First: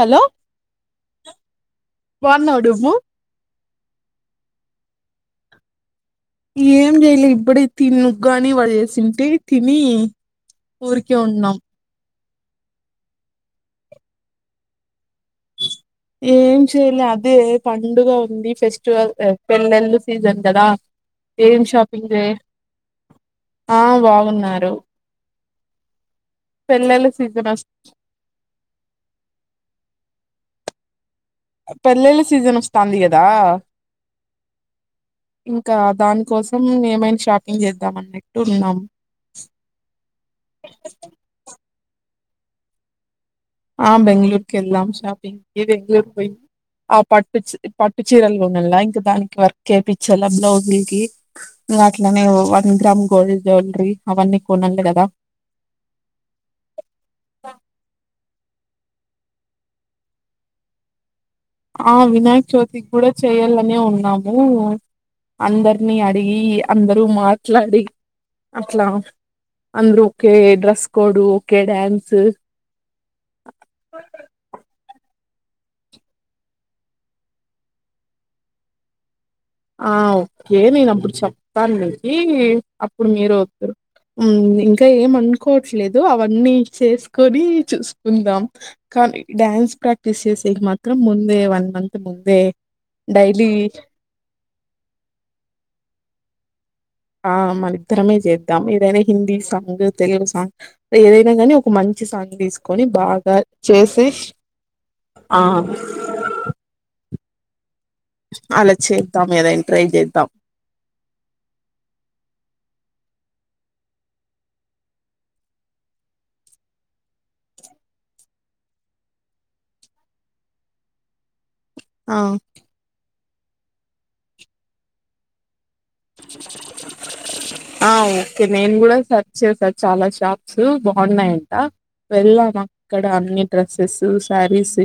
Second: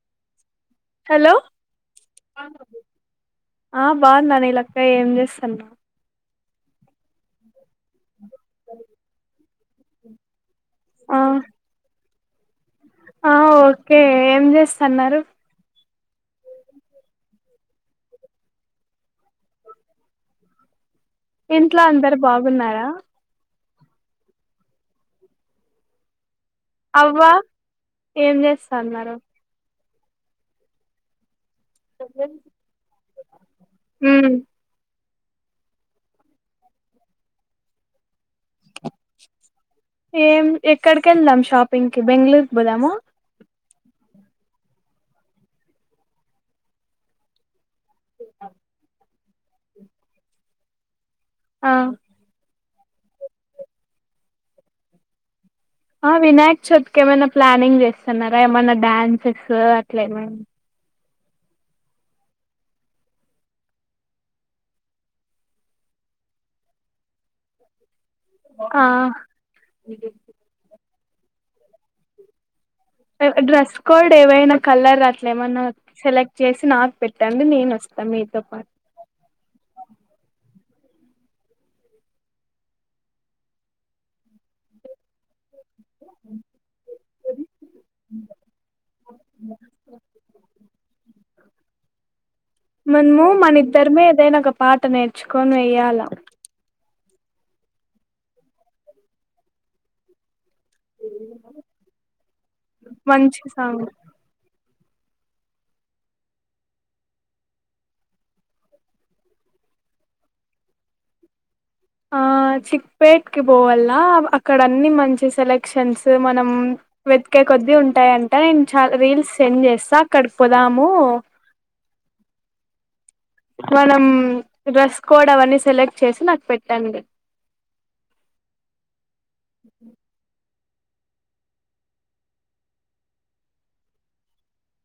Hello hello బాగున్నావా డువ్వు ఆ బాగున్నా నీ లెక్క ఏం చేస్తున్నావ్ ఏం చేయలే ఇప్పుడే తినీ ఉగ్గాని వడ చేసింటే తిని ఊరికే ఆ ఉన్నాం ఆ ఓకే ఏం చేస్తున్నారు ఏం చేయలే అదే పండుగ ఉంది ఫెస్టివల్ పెళ్లెళ్ళు సీజన్ కదా ఏం ఇంట్లో షాపింగ్ అందరు చే బాగున్నారా ఆ బాగున్నారు పెళ్ళిళ్ళ అవ్వ సీజన్ వస్ ఏం చేస్తన్నారు పెళ్లిళ్ల సీజన్ వస్తంది కదా ఉమ్ ఇంకా దాని కోసం ఏమైనా షాపింగ్ చేద్దాం అన్నట్టు ఉన్నాము ఏం ఎక్కడికి వెళ్దాం షాపింగ్ కి ఈ బెంగళూరుకు పోదాము ఆ బెంగళూరుకి వెళ్ళాం షాపింగ్ కి బెంగళూరు పోయి ఆ పట్టు పట్టు చీరలు కొనల వెళ్లా ఇంకా దానికి వర్క్ వేపించాలా బ్లౌజుల కి ఆ ఇంకా అట్లనే పోవాలి వన్ గ్రామ్ గోల్డ్ జ్యువెలరీ అవన్నీ కొనాలి కదా ఆ వినాయక్ చతికి ఏమైనా ప్లానింగ్ చేస్తున్నారా ఏమైనా డాన్సెస్ అట్లా ఏమైన ఆ వినాయకచవితి కూడా చేయాలనే ఉన్నాము అందరినీ అడిగి అందరూ మాట్లాడి ఆ అట్లా అందరూ okay dress code okay dance dress code ఏవైనా కలర్ అచ్చ అ ఏమన్నా సెలెక్ట్ చేసి నాకు పెట్టండి నేను వస్తాను మీతో పాటు ఆ ఓకే నేను అప్పుడు చెప్తానుమీకీ అప్పుడు మీరు వారు ఇంకా ఏమను వట్లేదు అవన్నీ చేసుకొని చూసుకుందాం కానీ డ్యాన్స్ ప్రాక్టీస్ చేసే మాత్రం ముందు [unintelligible] వన్ మంత్ ముంద మనము మనద్దరిమే ఏదైనా గప్ప పాట నేర్చుకొని వేయాల ఆ ఇద్దరమే చేద్దాం ఏదైనా హిందీ సాంగ్ తెలుగు సాంగ్ ఏదైనా కని ఒక మంచి సాంగ్ తీసుకొని బాగా మంచి సాంగ్ చేసి ఆ అలా చేద్దాం ఏదనా ట్రై చేద్దాం చిక్పేట్కి పోవనాల అక్కడ అన్ని మంచి సెలెక్షన్స్ మనం వెతికే కొద్దీ ఉంటాయంట నేను చాలా రీల్స్ సెండ్ చేస్తా అక్కడికి పోదాము ఆ మనం డ్రెస్ కోడ్ అవన్నీ సెలెక్ట్ చేసి నాకు పెట్టండి ఆ ఓకే నేను కూడా సర్చ్ చేసాను చాలా షాప్ బాగున్నాయంట వెళ్ళాం అక్కడ అన్ని డ్రెస్సెస్ శారీస్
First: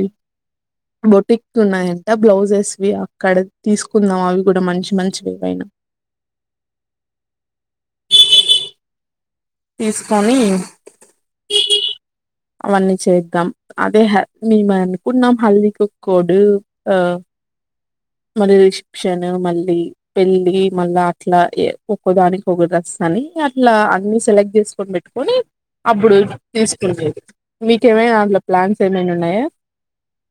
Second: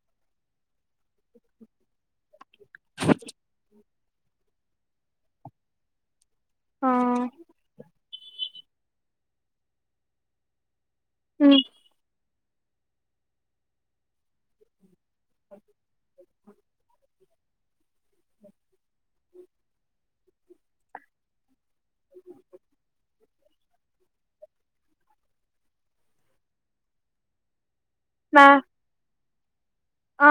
బొటిక్తున్నాయంట బ్లౌజెస్ అక్కడ తీసుకు కుందన్నాం అవి కూడా మంచి మంచివివయినా ఆ తీసుకోని హ్మ్ అవన్నీ చేద్దాం అదే మీ మ పూర్ణ హల్దికు [unintelligible] ఆ మరి క్షన్ మళ్ళీ పెళ్ళి మళ్ళా అట్లా ఒక్కోదానికి ఒ ఒక డ్రెస్ అని అట్లా అన్ని సెలెక్ట్ చేసుకొని పెట్టుకొని అప్పుడు తీసుకునేది కేమే అందులో మ్యా ప్లాన్స్ ఏమనా ఉన్నాయా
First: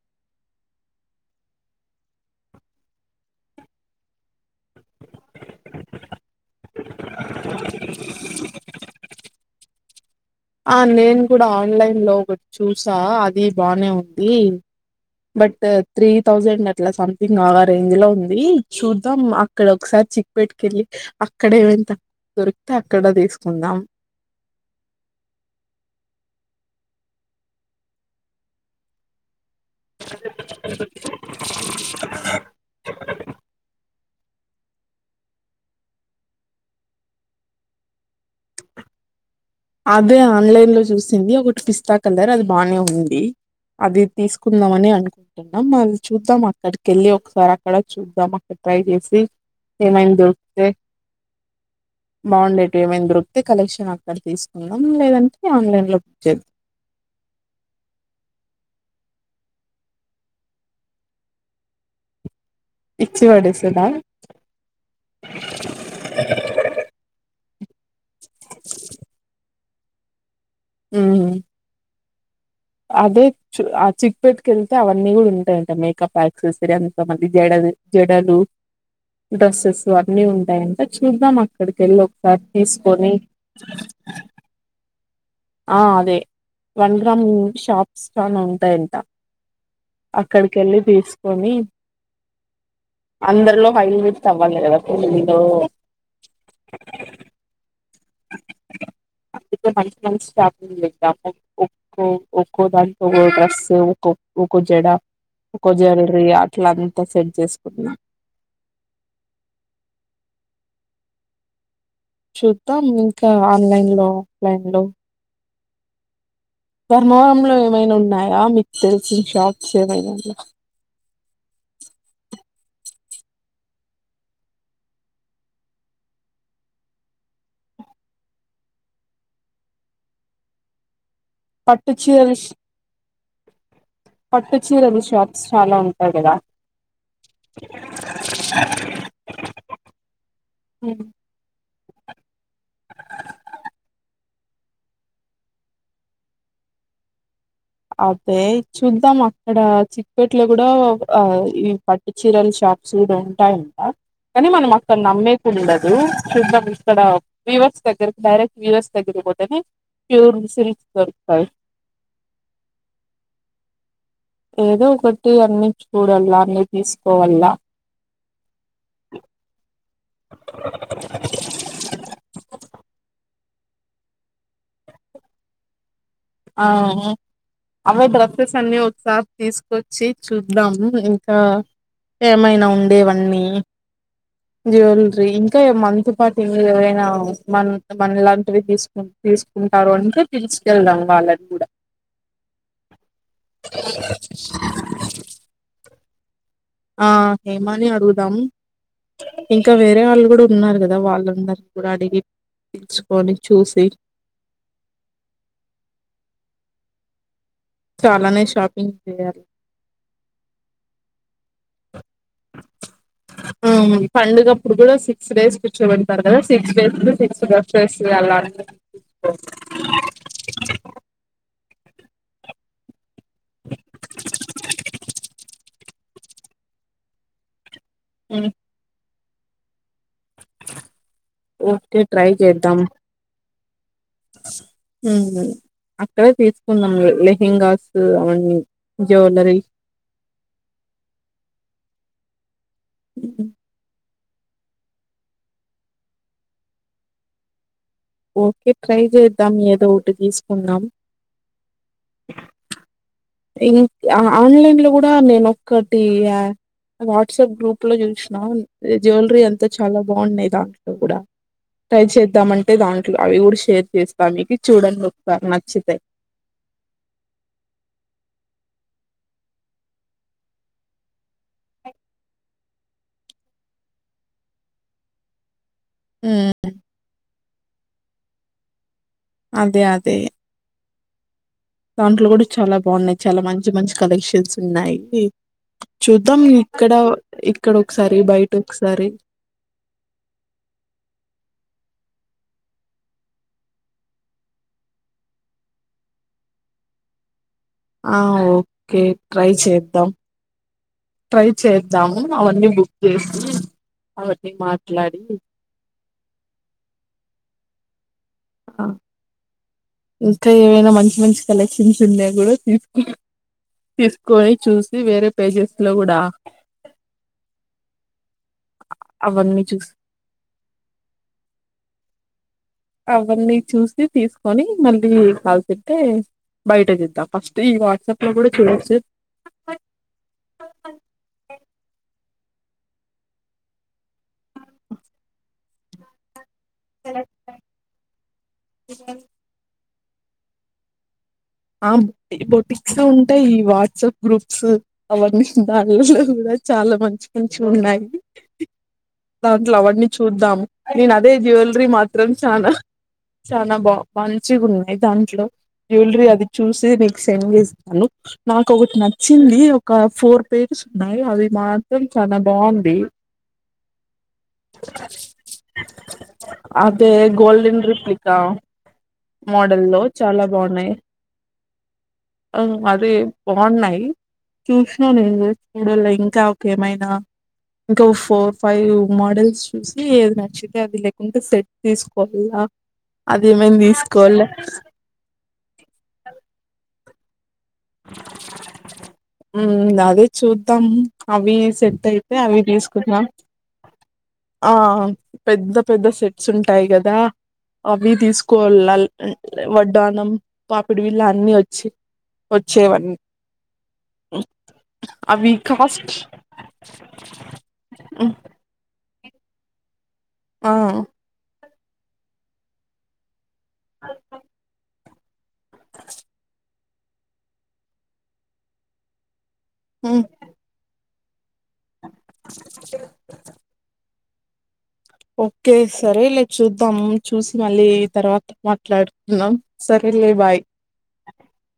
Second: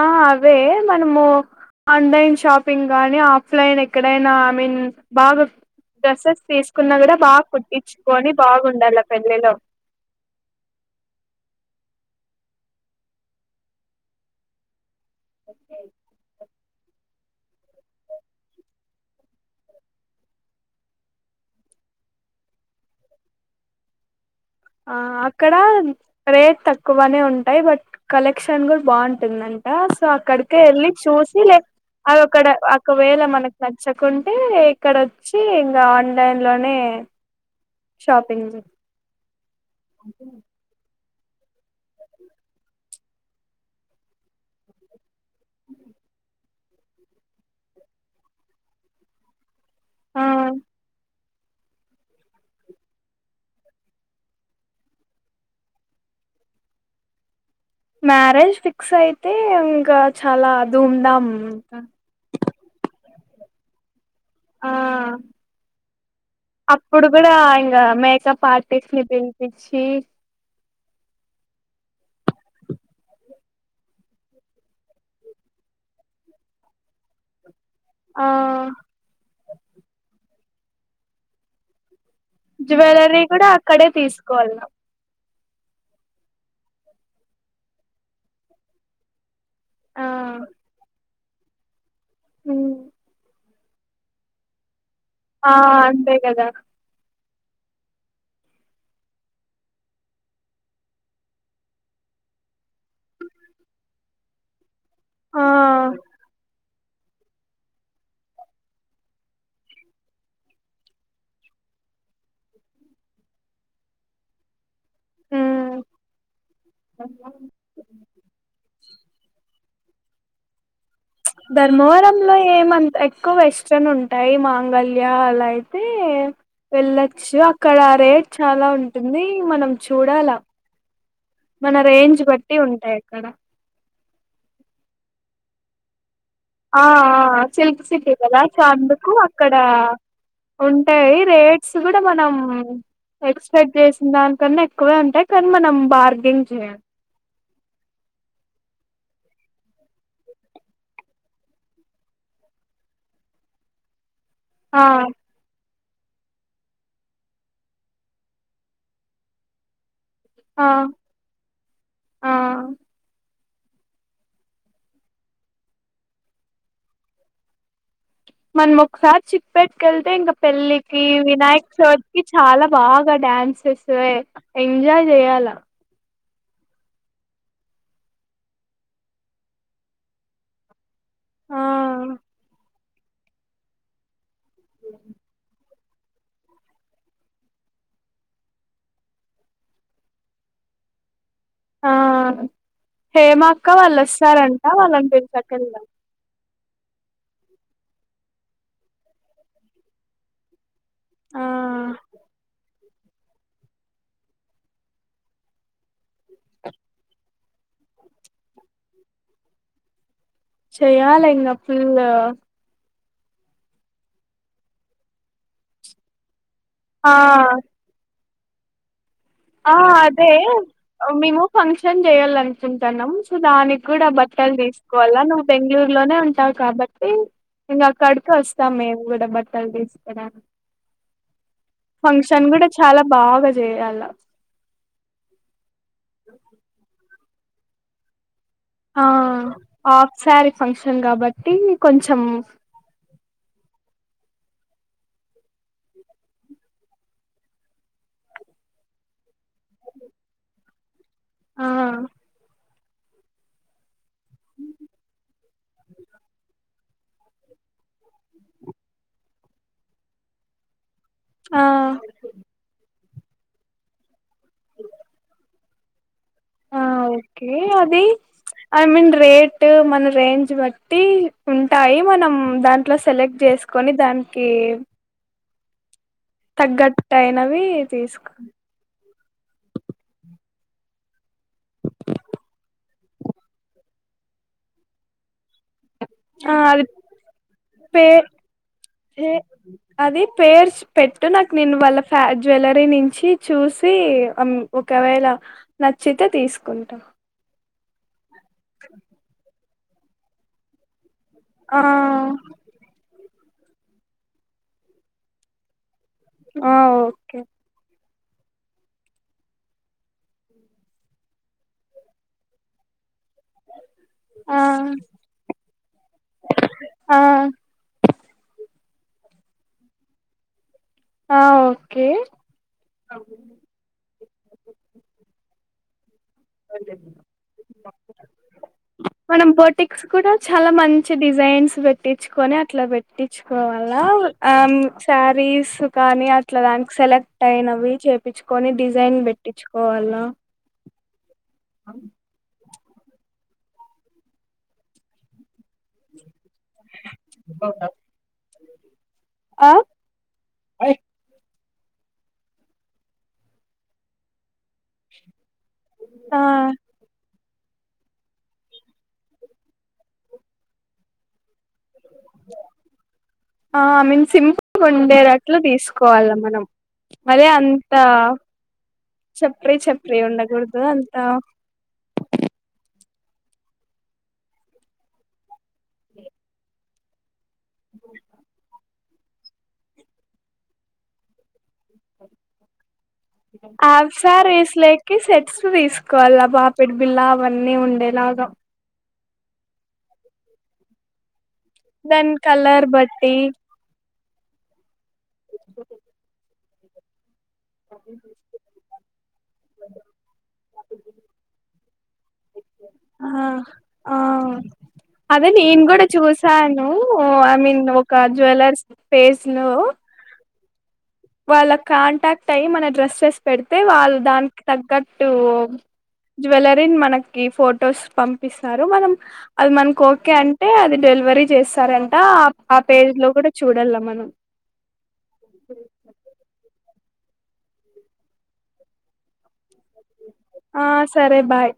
ఆ అవే మనము ఆన్లైన్ షాపింగ్ నీ ఆఫ్లైన్ ఎక్కడైనా ఐ మీన్ బాగా డ్రెస్సెస్ తీస్ కున్న కూడా బాగా కుట్టించుకొని బాగుండాలి పెళ్లిలో ఆ నేను కూడా ఆన్లైన్ లో ఒకటి చూసా అది బానే ఉంది బట్ త్రీ థౌజండ్ అలా స గా రేంజ్ లో ఉంది చూద్దాం అక్కడ ఒకసారి చిక్పపేట్టు వెళ్ళి అక్కడ ఏమైనా దొరికితే అక్కడ తీసుకుందాం ఆ అక్కడ రేట్ తక్కువనే ఉంటాయి బట్ కలెక్షన్ కూడా బాగుంటుందండి సో అక్కడికి వెళ్ళి చూసి లేక్ అది ఒకడ ఒకవేళ మనకు నచ్చకుండా అంటే ఇక్కడ వచ్చి ఇంకా ఆన్లైన్ లోనే షాపింగ్ అదే ఆన్లైన్ లో చూస్త వచ్చింది ఒకటి పిస్తా కలర్ అది బాగానే ఉంది అది తీసుకుందాంమని అనుకుంటు కొన్నామా మళ్ చూద్దాం అని అక్కడికెళ్ళి ఒకసారి అక్కడ చూద్దాం అక్కడ ట్రై చేసి ఆ ఏమైందో ఏ బాగుండేటు ఏమైనా దొరికితే కలెక్షన్ అక్కడ తీసుకు కొనడం లేదంటే ఆన్లైన్ లో బుక్ చే మ్యారేజ్ ఫిక్స్ అయితే ఇంకా చాలా ధూమ్ ధామ్ ఇచ్చి పడేసేనా ఆ అప్పుడు కూడా ఇన్ క మేక్ సో పార్టీకి పిలిపించి ఇచ్చి కీ హు అదే చ ఆ చిట్ పెట్టుకు వెళ్తే అవన్నీ కూడా ఉంటాయంట మేకప్ యాక్సెసరీ అంత మంది జడది ఆ జడాలు డ్రెస్సెస్ అన్నీ ఉంటాయి అంటా చూద్దాం అక్కడికెళ్ళ ఒక జువెలరీ కూడా అక్కడే తీసుకువేలిన్నాం ఆ అదే వన్ గ్రామ్ షాప్స్ గాని ఉంటాయంట ఆ అక్కడికి వెళ్ళి తీసుకొని ఉమ్ అందరిలో హైలెట్ అవ్వాలి కదా పెళ్ళిలో ఆ అంతే కదా అందుకే మంచి మంచి షాపింగ్ లు తిరిగాము ఒక్కో ఒక్కో దానికో ఒ డ్రెస్సు ఒ ఒక్కో జడ ఒక ఆ జ్యూవెలరీ అట్లాంత ఒక్కొ సేట్ చేసుకున్నాం చూద్దాం ఇంకా ఆన్లైన్ లో ఆఫ్లైన్ లో ధర్మవరంలో ఏమైనా ఉన్నాయా మీకు తెలిసిన షాప్ ఏమైనా అందులో ధర్మవరాం లో ఏమంత ఎక్కువ వెస్ట్రన్ ఉంటాయి మాంగళ్యా అలా అయితే వెళ్లచ్చు అక్కడ రేట్ చాలా ఉంటుంది మనం చూడాల మన పట్టు రేంజ్ చీరలు బట్టి ఉంటాయి అక్కడ పట్టు చీరలు షాప్స్ చాలా ఉంటాయి కదా ఆ ఆ సిల్క్ సిటీ కదా చాంద్ కు అక్కడ ఉంటాయి రేట్స్ కూడా మనం ఎక్స్పెక్ట్ చేసిన దానికన్నా ఎక్కువే ఉంటాయి కానీ మనం బార్గెంగ్ చేయలి అదే చూద్దాం అక్కడ చిక్పేట్లో కూడా ఈ పట్టు చీరలు షాప్స్ కూడా ఉంటాయంట కానీ మనం ఆ అక్కడ నమ్మేకి ఉండదు చూద్దాం ఇక్కడ వీవర్స్ దగ్గరకి డైరెక్ట్ వీవర్స్ దగ్గిర పోతేనే ప్యూర్ ఆ స్కిల్ [unintelligible] ఆ ఏదో ఒకటి అన్ని చూడలా అన్ని తీసుకోవల్లా మనం ఒక్కసారి చిప్పేట్కేల్తే ఇంకా పెళ్ళికి వినాయక చవితి కి చాలా బాగా డ్యాన్స్ [unintelligible] ఎంజాయ్ చేయాలా ఆ అవే డ్రెస్సెస్ అన్ని ఒకసారి తీసుకొచ్చి చూద్దాము ఇంకా ఆ ఏమైనా ఉండేవన్నీ జెల్లెరీ ఇంకా మనతో పాటు ఏ ఏవరైనా మన మన ఇలాంటివి తీసుకు తీసుకుంటారు అంటే తీసుకెళ్దాము వాళ్ళ ఆ హేమాక్క వాళ్ళు వస్తారంట వాళ్ళనిపించకెళ్దాం ఆ హేమాని అడుగుదాం ఇంకా వేరే వాళ్ళు కూడా ఉన్నారు కదా ఆ వాళ్ళందరి కూడా అడిగి పలుచుకొని చూసి చాలానే షాపింగ్ చేయాలి చేయాలి ఇక ఫుల్ ఆ పండుగ అప్పుడు కూడా సిక్స్ డేస్ కూర్చోపెటుతారు కదా సిక్స్ డేస్ ఆ సిక్స్ డ్రెస్సెస్ వైయాల ఆ అదే మేము ఫంక్షన్ చేయాల అనుకుంటాన్నాం దానికి కూడా బట్టలు తీసుకోవాలా నువ్వు బెంగళూరు లోనే ఉంట కాబట్టి ఇంగా అక్కడికీ వస్తామే ఊద బట్ [unintelligible] ఓకే ట్రై ఫంక్షన్ కూడా చేద్దాం చాలా బాగా చేయాలా మ్ అక్కడే తీసుకుందాంలె [unintelligible] అవ్వని ఆ ఆఫ్ సారీ ఫంక్షన్ కాబట్టి కొంచెం టామ్ ఉ ఓకే ట్రై చేద్దాం ఏదో ఒకటి తీసుకుందాం [inaudible] ఆ ఇంకా ఆన్లైన్ లో కూడా నేను ఒక్కటి వాట్సాప్ గ్రూప్ లో చూసినా జ్యువెలరీ అంతా చాలా బాగున్నాయి దాంట్లో కూడా ఆ ట్రై చేద్దామంటే దాంట్లో అవి కూడా షేర్ చేస్తాను మీకు చూడండి ఒకసారి నచ్చితే ఆ ఓకే అది ఐ మీన్ రేట్ మన రేంజ్ బట్టి ఉంటాయి మనం దాంట్లో సెలెక్ట్ చేసుకొని దానికి హ్మ్. తగ్గట్టు అయినవి తీసుకు అదే అదే దాంట్లో కూడా చాలా బాగున్నాయి చాలా మంచి మంచి కలెక్షన్స్ ఉన్నాయి చూద్దాం ఆ అది ఇక్కడ పే ఇక్కడొకసారి, బయటొకసారి పే అది పేర్స్ పెట్టు నాకు నేను వాళ్ళకు ఫ్యా జ్యువెలరీ నుంచి చూసి ఒకవేళ నచ్చితే తీసుకుంటాం ఆ ఓకే ట్రై చేయ్ ద్దాం ట్రై ఆ చేద్దాము అవన్నీ బుక్ చేసి అవన్నీ మాట్లాడుతూ ఆ ఓకే హా ఇంకా ఏవైనా మంచి మంచి కలెక్షన్స్ ఉన్నా కూడా తీసుకురా తీసుకొని ఆ చూసి వేరే ప్రైజెస్ లో కూడా ఆ అవ్వన్నీ చూసి ఆ ఓకే అవన్నీ చూస్తే తీసుకొని మళ్ళీ నీకు కాల్సి అయితే కూడా చూడొచ్చు మనం బోటిక్స్ కూడా చాలా మంచి డిజైన్స్ పెట్టి కుట్టించుకొని అట్లా పెట్టించుకోవాల ఆ శారీస్ కానీ ఇట్లా దానికి సెలెక్ట్ అయినవి చేపించుకొని డిజైన్ పెట్టించుకో పోవాల్నా ఆ బుటిక్ ఆ బోటిక్ సో ఉంటాయి ఈ వాట్సాప్ గ్రూప్స్ అవన్నీ దాంలలో కూడా చాలా మంచి మంచి ఉన్నాయి ఆ దాంట్లో అవని చూద్దాం నేను అదే జ్యూవెలరీ త్రీ మాత్రం చానా చానా బా మంచిగా ఉన్నాయి దాంట్లో జ్యూవెలరీ ఆ అది చూసే బిక్స్ టెన్ డేస్ అను నాకు ఒకటి నచ్చింది ఒక ఫోర్ పేజెస్ ఉన్నాయి అవి మా ఆ ఐ మీన్ సింపుల్గా ఉండేటట్లు తీసుకోవాలి మనం అదే మరి గోల్డెన్ అంత రిప్లికా చెప్పరే చెప్పరే ఉండకూడదు అందు అంగ్ అది బాగున్నాయి చూసిన నేను కూడా [unintelligible] లో ఇంకా ఓకేమై ఆ ఇంకో ఫోర్ ఫైవ్ మోడల్స్ చూసి ఏది నచ్చితే అది లేకుంటే సెట్ తీసుకోవాలా అది ఏమైనా హాఫ్ తీసుకోవాల శారీస్ లోకి సెట్స్ తీసుకు కాళ్ళ పాపిడిబిళ్ళ వన్నీ ఉండేలాగాం ఉ అదే చూద్దాం అవి ఎస్ దన్ కలర్ బట్టి ఆ పెద్ద పెద్ద సెట్స్ ఉంటాయి కదా వడ్డానం పాపిడి వీళ అన్ని వచ్చి వచ్చేవన్నీ ఆ ఆ అదే అవి నేను కూడా కాస్ట్ చూసాను ఐ మీన్ ఒక హ్మ్. జ్యువెలర్స్ పేసను ఆ వాళ్ళకి కాంటాక్ట్ అయయి మన డ్రెస్ పెడితే వాళ్ళు దానికి తగ్గ జ్యూలరీ మనకి ఫొటోస్ పంపిస్తారు మనం అది మనకి హ్మ్. ఓకే అంటే అది డెలి వరి చేస్తారంట అప్ ఆ పేజ్ లో కూడా చూడల్ల మనం ఓకే సరేలే చూ ద్దమ్ చూసి మళ్ళీ తర్వాత మాట్లాడుతున్నాం స ఆ సరే బాయ్